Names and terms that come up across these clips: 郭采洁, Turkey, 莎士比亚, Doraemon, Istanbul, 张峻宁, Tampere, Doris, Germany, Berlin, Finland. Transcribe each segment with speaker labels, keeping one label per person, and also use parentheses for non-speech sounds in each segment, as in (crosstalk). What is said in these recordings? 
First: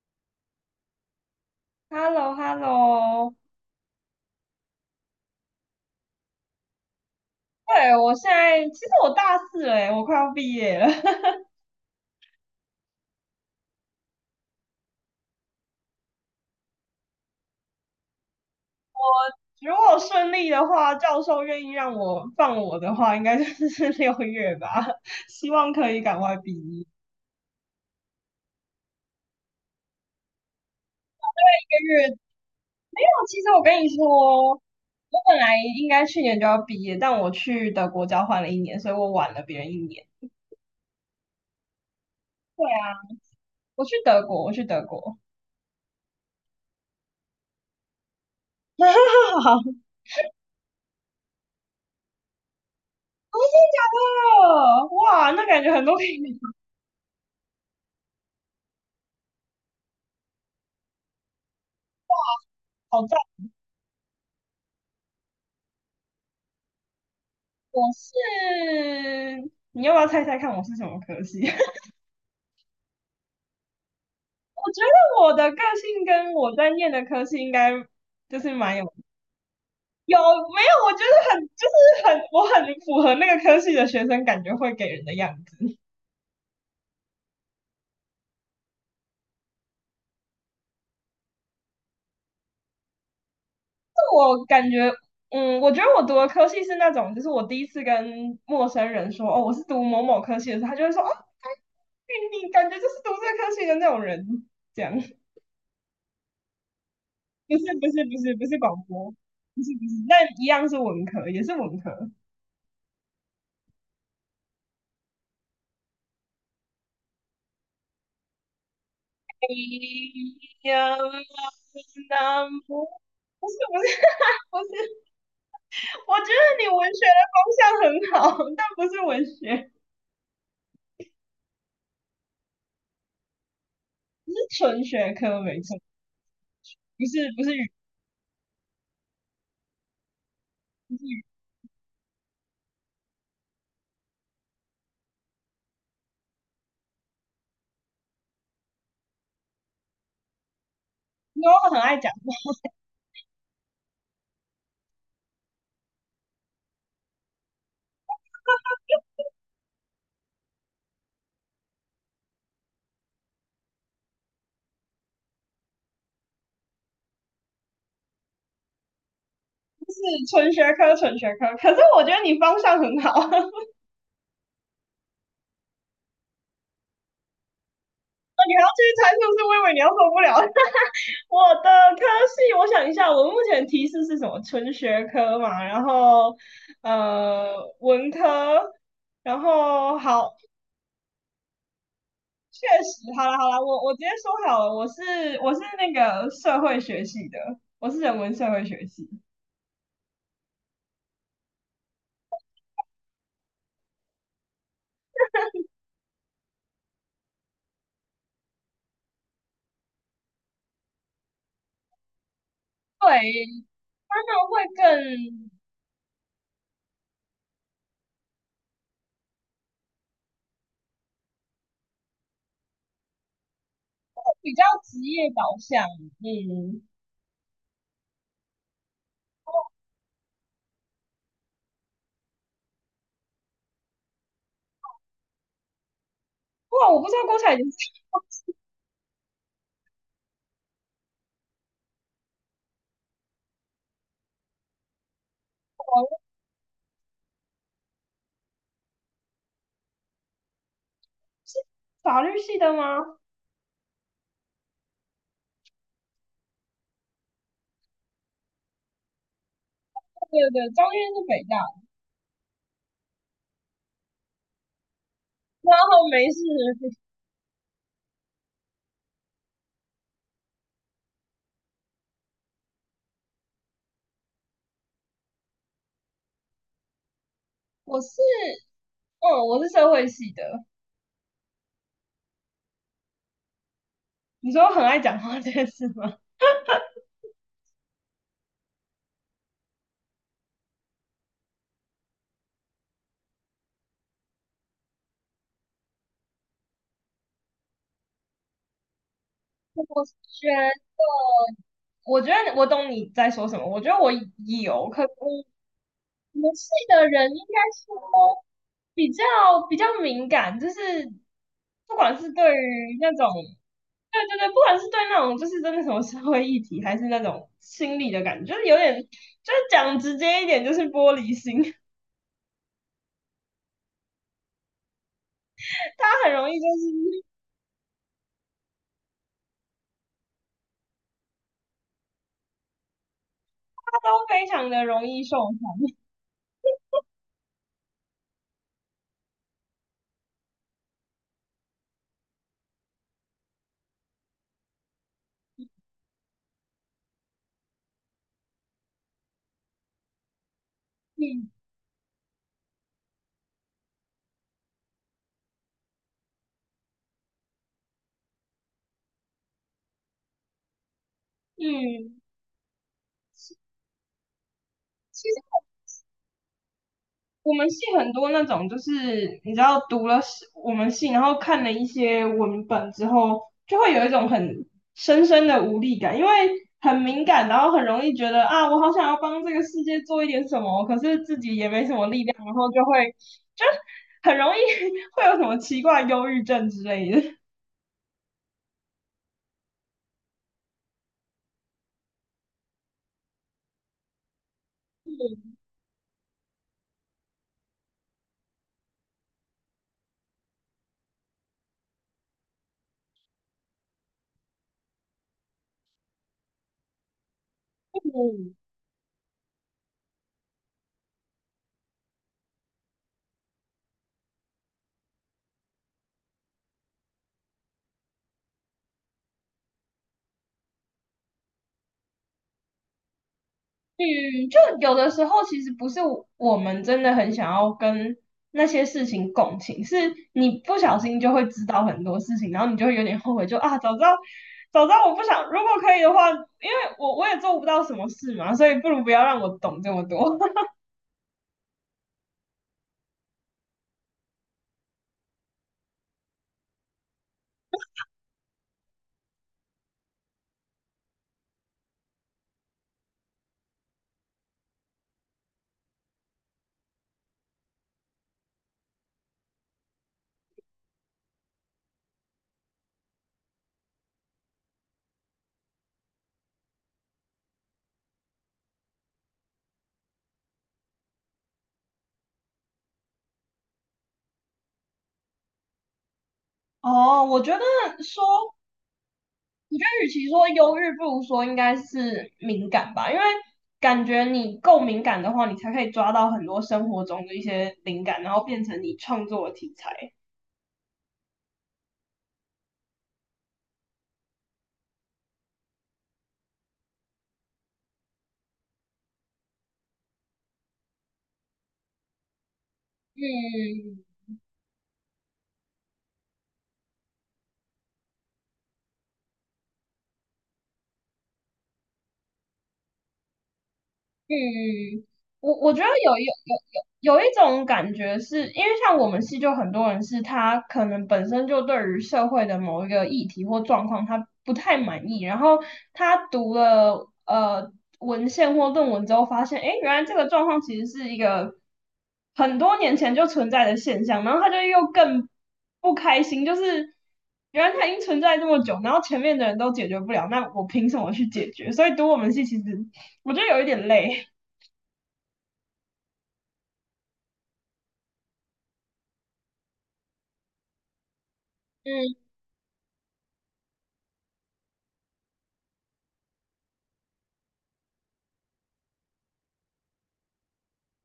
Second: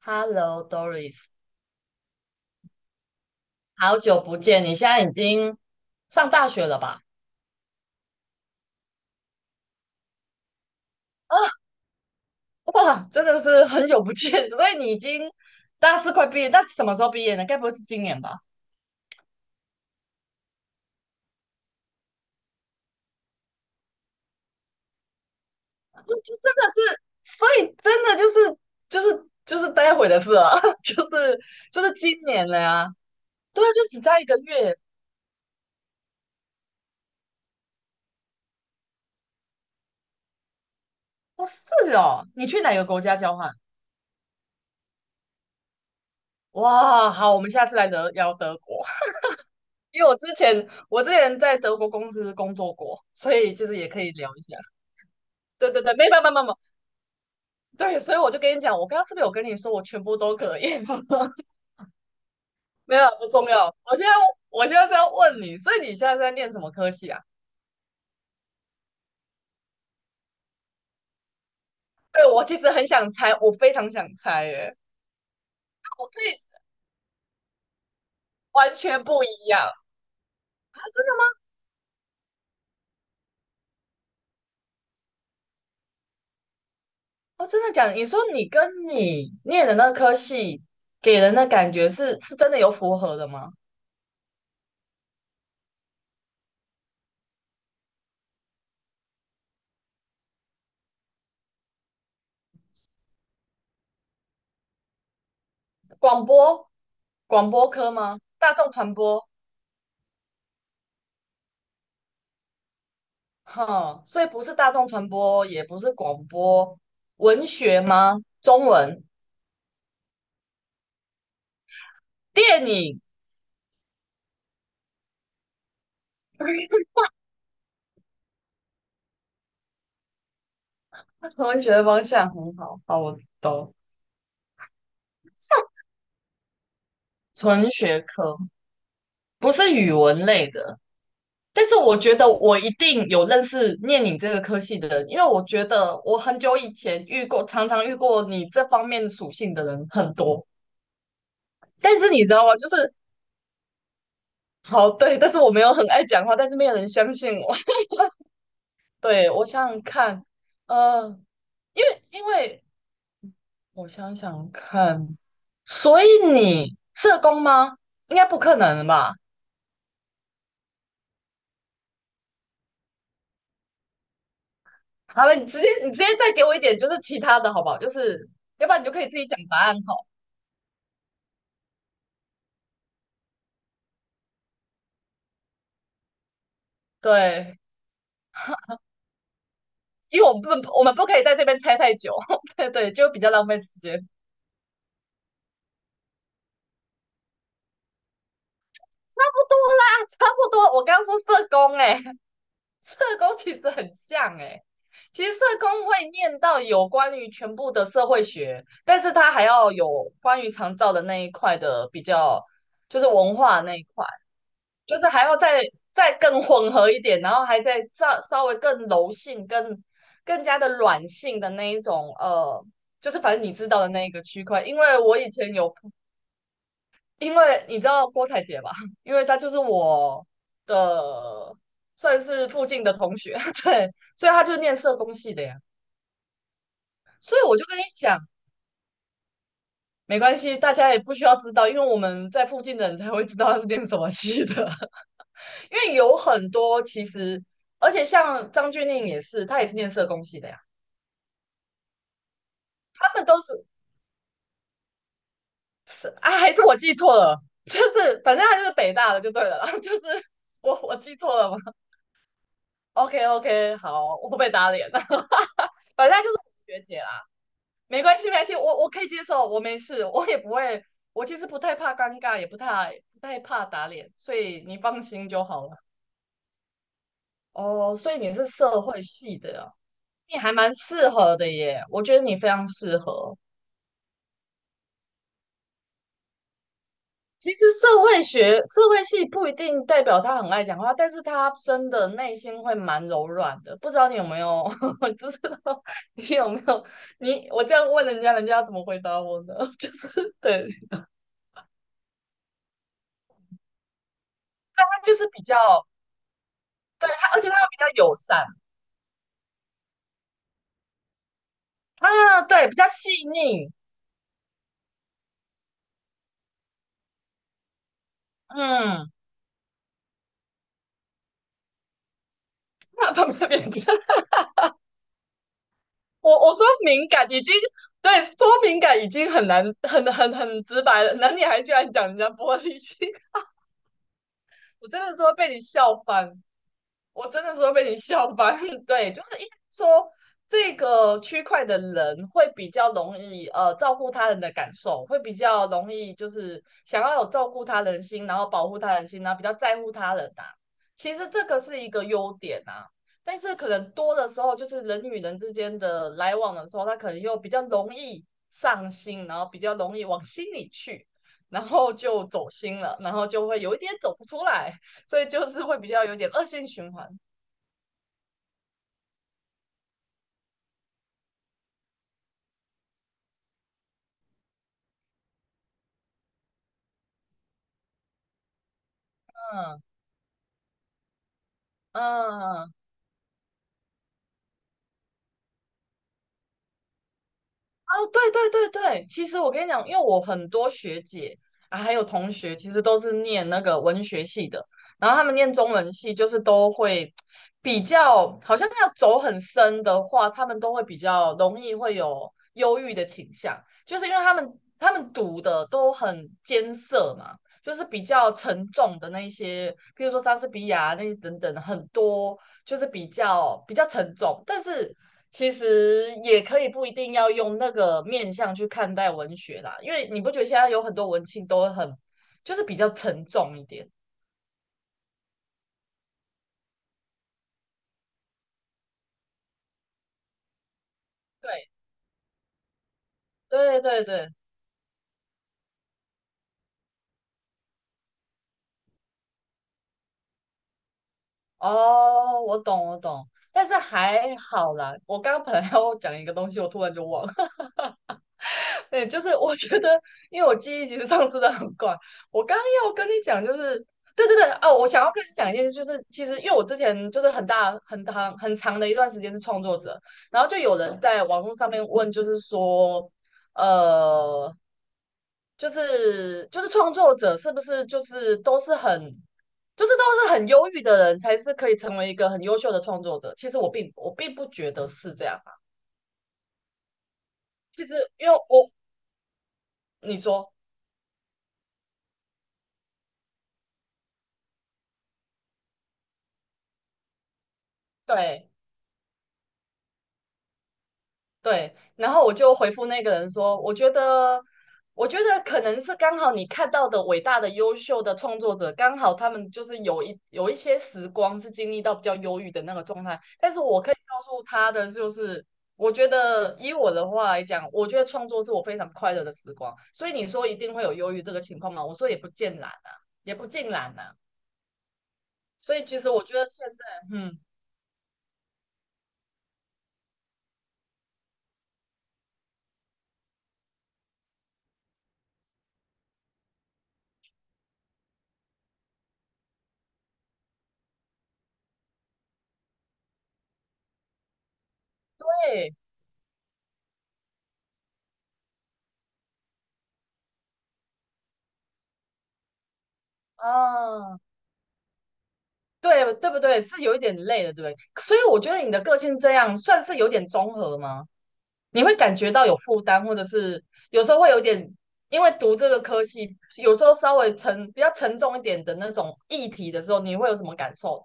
Speaker 1: Hello Doris，
Speaker 2: h e l l o h e l l o
Speaker 1: 好久不见！你现在已经上大学了吧？
Speaker 2: 对，我现在其实我大四了耶，我快要毕业了。(laughs)
Speaker 1: 啊，哇，真的是很久不见，(laughs) 所以你已经大四快毕业，那什么时候毕业呢？该不会是今年吧？
Speaker 2: 如果顺利的话，教授愿意让我放我的话，应该就是 (laughs) 六月吧。(laughs) 希望可以赶快
Speaker 1: 就
Speaker 2: 毕
Speaker 1: 真的
Speaker 2: 业。
Speaker 1: 是，所以真的就是待会的事了，(laughs) 就是
Speaker 2: 一
Speaker 1: 就
Speaker 2: 个
Speaker 1: 是
Speaker 2: 月
Speaker 1: 今年了呀。
Speaker 2: 没有，其实我
Speaker 1: 对啊，
Speaker 2: 跟
Speaker 1: 就
Speaker 2: 你
Speaker 1: 只差一个
Speaker 2: 说，我
Speaker 1: 月。
Speaker 2: 本来应该去年就要毕业，但我去德国交换了一年，所以我晚了别人一年。
Speaker 1: 哦，是哦，你去
Speaker 2: 对
Speaker 1: 哪个
Speaker 2: 啊，
Speaker 1: 国家交换？
Speaker 2: 我去德国。
Speaker 1: 哇，好，我们下次来德聊德国，
Speaker 2: (laughs)
Speaker 1: (laughs)
Speaker 2: 好，
Speaker 1: 因为我之前在德国公司工作过，所
Speaker 2: 真
Speaker 1: 以
Speaker 2: 的
Speaker 1: 就是
Speaker 2: 假
Speaker 1: 也可以聊一下。
Speaker 2: 的？哇，那感
Speaker 1: 对
Speaker 2: 觉
Speaker 1: 对
Speaker 2: 很多
Speaker 1: 对，
Speaker 2: 好
Speaker 1: 没办法，没办
Speaker 2: 友。
Speaker 1: 法，对，所以我就跟你讲，我刚刚是不是有跟你说我全部都可以？(laughs) 没有，不
Speaker 2: 好，
Speaker 1: 重要。我现在是要问你，所以你现在是在念什么科系啊？
Speaker 2: 我是，你要不要猜猜看我是什么科系？(laughs) 我
Speaker 1: 对，我其实很想猜，我非常想猜耶，
Speaker 2: 觉得我的个性
Speaker 1: 我可
Speaker 2: 跟
Speaker 1: 以
Speaker 2: 我在念的科系应该就是
Speaker 1: 完
Speaker 2: 蛮有。
Speaker 1: 全不一样。
Speaker 2: 有没
Speaker 1: 啊
Speaker 2: 有？我觉
Speaker 1: 真的
Speaker 2: 得
Speaker 1: 吗？
Speaker 2: 很就是很，我很符合那个科系的学生感觉会给人的样子。
Speaker 1: 哦，真的讲，你说你跟你念的那科系给人的感觉是真的有符合的吗？
Speaker 2: 我感觉，我觉得我读的科系是那种，就是我第一次跟陌生人说哦我是读某某科系的时候，他就会说哦，哎，你感觉就是读这个科系的那种人，这样。 (laughs)
Speaker 1: 广播广播科吗？
Speaker 2: 不
Speaker 1: 大
Speaker 2: 是
Speaker 1: 众
Speaker 2: 广
Speaker 1: 传
Speaker 2: 播，
Speaker 1: 播？
Speaker 2: 不是不是，但一样是文科，也是文科。
Speaker 1: 哈，所以不是大众传播，也不是广播，文学吗？中文、
Speaker 2: 呀，那
Speaker 1: 电
Speaker 2: 不，
Speaker 1: 影，
Speaker 2: 不是 (laughs) 不是，我觉得你文
Speaker 1: (laughs)
Speaker 2: 学的方向很好，但不是文学，
Speaker 1: 文学的方向很好。好，我懂。
Speaker 2: 不是纯学科，没错，不是不是
Speaker 1: 纯
Speaker 2: 语
Speaker 1: 学科不是语文类的，
Speaker 2: 不是语。
Speaker 1: 但是我觉得我一定有认识念你这个科系的人，因为我觉得我很久以前遇过，常常遇过你这方面属性的人很多。
Speaker 2: 因为我很爱
Speaker 1: 但是
Speaker 2: 讲，
Speaker 1: 你知道吗？就是好对，但是我没有很爱讲话，但是没有人相信我。(laughs) 对，我想想看，呃。因为我想想看，所以你社工吗？应该不可能吧？
Speaker 2: 就是纯学科，可是我觉得你方向很好。(laughs)
Speaker 1: 好了，你直接再给我一点，就是其他的好不好？就是
Speaker 2: 你还要
Speaker 1: 要不然
Speaker 2: 继
Speaker 1: 你就
Speaker 2: 续
Speaker 1: 可以
Speaker 2: 猜
Speaker 1: 自
Speaker 2: 是
Speaker 1: 己
Speaker 2: 不
Speaker 1: 讲
Speaker 2: 是？我
Speaker 1: 答
Speaker 2: 以为
Speaker 1: 案
Speaker 2: 你要受
Speaker 1: 好。
Speaker 2: 不了。(laughs) 我的科系，我想一下，我目前提示是什么？纯学科嘛，然后呃
Speaker 1: 对，
Speaker 2: 文科，然后
Speaker 1: 因为
Speaker 2: 好，
Speaker 1: 我们不可以在这边猜太久，(laughs)
Speaker 2: 确
Speaker 1: 对对，
Speaker 2: 实，
Speaker 1: 就比
Speaker 2: 好
Speaker 1: 较
Speaker 2: 了
Speaker 1: 浪
Speaker 2: 好了，
Speaker 1: 费时
Speaker 2: 我直接
Speaker 1: 间。
Speaker 2: 说好了，我是那个社会学系的，我是人文社会学系。
Speaker 1: 差不多啦，差不多。我刚刚说社工、欸，哎社工其实很像哎、欸其实社工会念到有关于全部的社会学，但是他还要有关于长照的那一块的比较，就是文
Speaker 2: 对，
Speaker 1: 化那一块。
Speaker 2: 他们会
Speaker 1: 就是还要
Speaker 2: 更
Speaker 1: 再更混合一点，然后还再稍微更柔性、更加的软性的那一种，就是反正你知道的那一个区
Speaker 2: 比较
Speaker 1: 块。因
Speaker 2: 职
Speaker 1: 为我以
Speaker 2: 业
Speaker 1: 前
Speaker 2: 导
Speaker 1: 有，
Speaker 2: 向，嗯。
Speaker 1: 因为你知道郭采洁吧，因为她就是我的算是附近的同学，(laughs) 对，所以她就念社工系的呀。
Speaker 2: 哇，我不知道郭
Speaker 1: 所以
Speaker 2: 采
Speaker 1: 我
Speaker 2: 洁
Speaker 1: 就跟你
Speaker 2: 是。
Speaker 1: 讲，没关系，大家也不需要知道，因为我们在附近的人才会知道她是念什么系的。因为有
Speaker 2: 我
Speaker 1: 很多其实，而且像张峻宁也是，他也是念社工系的呀，
Speaker 2: 法律系的
Speaker 1: 他
Speaker 2: 吗？
Speaker 1: 们都是是啊，还是我记错了，就是反正他就是北大的就对了啦，(laughs) 就是
Speaker 2: 对对对，
Speaker 1: 我
Speaker 2: 张
Speaker 1: 我
Speaker 2: 院
Speaker 1: 记
Speaker 2: 是
Speaker 1: 错
Speaker 2: 北
Speaker 1: 了
Speaker 2: 大
Speaker 1: 吗
Speaker 2: 的。
Speaker 1: ？OK OK，好，我不被打脸了，(laughs)
Speaker 2: 然
Speaker 1: 反
Speaker 2: 后
Speaker 1: 正他
Speaker 2: 没
Speaker 1: 就是
Speaker 2: 事，
Speaker 1: 我学姐啦，没关系没关系，我可以接受，我没事，我也不会，我其实不太怕尴尬，也不太怕打脸，所以你放心就好了。哦，
Speaker 2: 我
Speaker 1: 所以
Speaker 2: 是，
Speaker 1: 你是社会系
Speaker 2: 嗯，我
Speaker 1: 的
Speaker 2: 是
Speaker 1: 啊，
Speaker 2: 社会系
Speaker 1: 你还
Speaker 2: 的。
Speaker 1: 蛮适合的耶，我觉得你非常适合。
Speaker 2: 你说我很爱讲话这件事吗？
Speaker 1: 其实社会学、社会系不一定代表他很爱讲话，但是他真的内心会蛮柔软的。不知道你有没有，(laughs) 知道你有没有？你我这样问人家，人家要怎么回答我呢？
Speaker 2: (laughs)
Speaker 1: (laughs)
Speaker 2: 我
Speaker 1: 就是
Speaker 2: 觉
Speaker 1: 对
Speaker 2: 得，我觉得我懂你在说什么。我觉得我
Speaker 1: 他
Speaker 2: 有，可
Speaker 1: 就是比较
Speaker 2: 我们系的
Speaker 1: 对他，
Speaker 2: 人应
Speaker 1: 而且
Speaker 2: 该
Speaker 1: 他比较友
Speaker 2: 说
Speaker 1: 善
Speaker 2: 比较比较敏感，就是不管是
Speaker 1: 啊，
Speaker 2: 对
Speaker 1: 对，比较
Speaker 2: 于
Speaker 1: 细
Speaker 2: 那种，
Speaker 1: 腻。
Speaker 2: 对对对，不管是对那种就是真的什么社会议题，还是那种心理的感觉，就是有点，就
Speaker 1: 嗯，
Speaker 2: 是讲直接一点，就是玻璃心。(laughs)
Speaker 1: (laughs) 那不不不，
Speaker 2: 他
Speaker 1: 我
Speaker 2: 很容易
Speaker 1: 我说
Speaker 2: 就
Speaker 1: 敏
Speaker 2: 是
Speaker 1: 感已经对说敏感已经很难很直白了，那女你还居然讲人家玻璃心，
Speaker 2: 他都非常
Speaker 1: (laughs)
Speaker 2: 的
Speaker 1: 我
Speaker 2: 容
Speaker 1: 真的
Speaker 2: 易
Speaker 1: 说
Speaker 2: 受
Speaker 1: 被你
Speaker 2: 伤，
Speaker 1: 笑翻。我真的是会被你笑翻。(laughs) 对，就是应该说这个区块的人会比较容易照顾他人的感受，会比较容易就是想要有照顾他人心，然后保护他人心，然后比较在乎他人啊。其实这
Speaker 2: 嗯
Speaker 1: 个是一个优点啊，但是可能多的时候就是人与人之间的来往的时候，他可能又比较容易上心，然后比较容易往心里去，然后
Speaker 2: 嗯。
Speaker 1: 就走心了，然后就会有一点走不出来。所以就是会比较有点恶性循环。
Speaker 2: 我们系很多那种，就是你知道读了我们系，然后看了一些文本之后，就会有一种很深深的无力感，因为很敏感，然后很容易觉得啊，我好想要帮这个
Speaker 1: 嗯
Speaker 2: 世界做一点什么，可是自己也没什么力量，然后
Speaker 1: 嗯
Speaker 2: 就会，就很容易 (laughs) 会有什么奇怪忧郁症之类的。
Speaker 1: 哦，对对对对，其实我跟你讲，因为我很多学姐啊，还有同学，其实都是念那个文学系的，然后他们念中文系，就是都会比较，好像要走很深的话，他们都会比较容易会有忧郁的倾向，就是因为他们读的都很艰涩嘛，就是比较
Speaker 2: 嗯
Speaker 1: 沉重的那些，譬如说莎士比亚那些等等，很多就是比较沉重，但是其实也可以不一定要用那个面向去看待文学啦，因为你不觉得现在有很多文青都很就是比较沉重一点？
Speaker 2: 嗯，就有的时候其实不是我们真的很想要跟那些事情共情，是你不小心就会知
Speaker 1: 对
Speaker 2: 道很多事情，然后你就会有点后悔，就啊，
Speaker 1: 对
Speaker 2: 早知
Speaker 1: 对
Speaker 2: 道，
Speaker 1: 对，
Speaker 2: 我不想，如果可以的话，因为我我也做不到什么事嘛，所以不如不要让我懂这么多。
Speaker 1: 哦，我懂我懂，但是还好啦，我刚刚本来要讲一个东西，我突然就忘了。对，就是我觉得，因为我记忆其实丧失的很快。我刚要跟你讲，就是对对对哦，我想要跟你讲一件事，就是其实因为我之前就是很大很长很长的一段时间是创作者，然后就有人在网络上面问，就是说，呃，就是创作者是不是就是都是很忧郁的人才是可以成为一个很优秀的创作者？其实我并不觉得是这样啊。
Speaker 2: (laughs) 哦，我觉得
Speaker 1: 其实因为
Speaker 2: 说，
Speaker 1: 我
Speaker 2: 我觉得与
Speaker 1: 你
Speaker 2: 其说
Speaker 1: 说
Speaker 2: 忧郁，不如说应该是敏感吧，因为感觉你够敏感的话，你才可以抓到很多生活中的一些灵感，然后
Speaker 1: 对。
Speaker 2: 变成你创作的题材。
Speaker 1: 对，然后我就回复那个人说，我觉得，我觉得可能是刚好你看到的伟大的、优秀的创作者，刚好他们就是有一些时光是经历到比较忧郁的那个状态。但是我可以
Speaker 2: 嗯，
Speaker 1: 告诉他的就是，我觉得以我的话来讲，我觉得创作是我非常快乐的时光。所以你说一定会有忧郁这个情况吗？我说也不尽然啊，也不尽然啊。
Speaker 2: 嗯，嗯，我
Speaker 1: 所
Speaker 2: 觉
Speaker 1: 以
Speaker 2: 得
Speaker 1: 其实
Speaker 2: 有
Speaker 1: 我觉得现在，
Speaker 2: 有一
Speaker 1: 嗯，
Speaker 2: 种感觉是，因为像我们系就很多人是他可能本身就对于社会的某一个议题或状况他不太满意，然后他读了文献或论文之后发现，诶，原来这个状况其实是一个很多年前就存在的现象，然后他就又更
Speaker 1: 对，
Speaker 2: 不开心，就是原来它已经存在这么久，然后前面的人都解决不了，那我凭什么去解决？所以读我们系其实我觉得有一点
Speaker 1: 啊。
Speaker 2: 累。
Speaker 1: 对对不对？是有一点累的，对不对？所以我觉得你的个性这样算是有点综合吗？你会
Speaker 2: 嗯，
Speaker 1: 感觉到有负担，或者是有时候会有点，因为读这个科系，有时候稍微比较沉重一点的那种议题的时候，你会有什么感受？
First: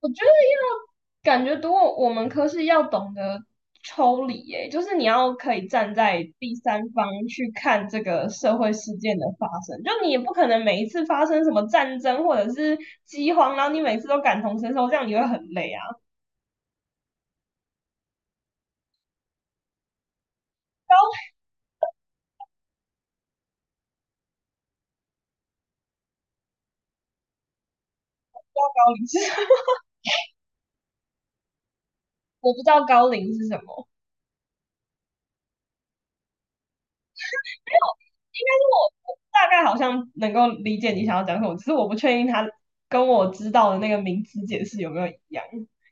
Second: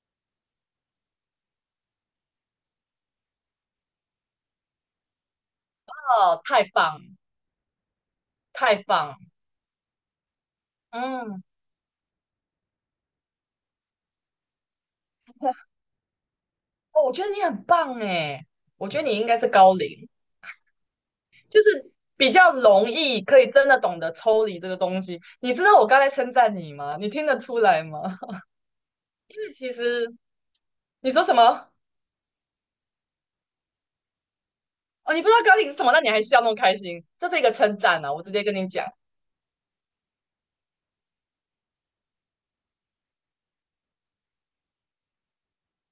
Speaker 2: 我觉得要感觉读我们科是要懂得抽离，诶，就是你要可以站在
Speaker 1: 哦，
Speaker 2: 第
Speaker 1: 太
Speaker 2: 三
Speaker 1: 棒，
Speaker 2: 方去看这个社会
Speaker 1: 太
Speaker 2: 事件
Speaker 1: 棒，
Speaker 2: 的发生，就你也不可能每一次发
Speaker 1: 嗯，
Speaker 2: 生什么战争或者是饥荒，然后你每次都感同身受，这样你会很累啊。
Speaker 1: 哦，我觉得你很棒诶，我觉得你应该是高龄，
Speaker 2: 高
Speaker 1: 就是比较容易可以真的懂得抽离这个东西。你知道我刚才称赞你吗？你听得出来吗？(laughs)
Speaker 2: 高龄是
Speaker 1: 因为
Speaker 2: (laughs)
Speaker 1: 其实你说什么？
Speaker 2: 我不知道高龄是什么，
Speaker 1: 哦，你不知道高领是什么，那你还笑那么开心，这是一个称赞啊！我直接
Speaker 2: 应该
Speaker 1: 跟
Speaker 2: 是
Speaker 1: 你讲，
Speaker 2: 我，我大概好像能够理解你想要讲什么，只是我不确定他跟我知道的那个名词解释有没有一样。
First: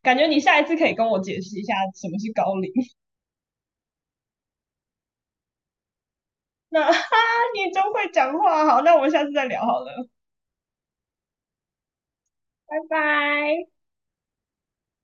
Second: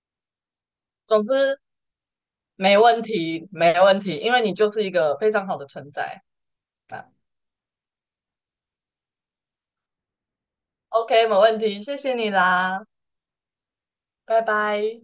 Speaker 2: 感觉你下一次可以跟我
Speaker 1: 总
Speaker 2: 解释
Speaker 1: 之
Speaker 2: 一下什么是高龄。
Speaker 1: 没问题，没问题，因为你就是一个非常好的存在
Speaker 2: 那哈，
Speaker 1: 啊。
Speaker 2: (laughs) 你真会讲话，好，那我们下次再聊好了，
Speaker 1: OK，没问题，谢谢你
Speaker 2: 拜
Speaker 1: 啦，
Speaker 2: 拜。
Speaker 1: 拜拜。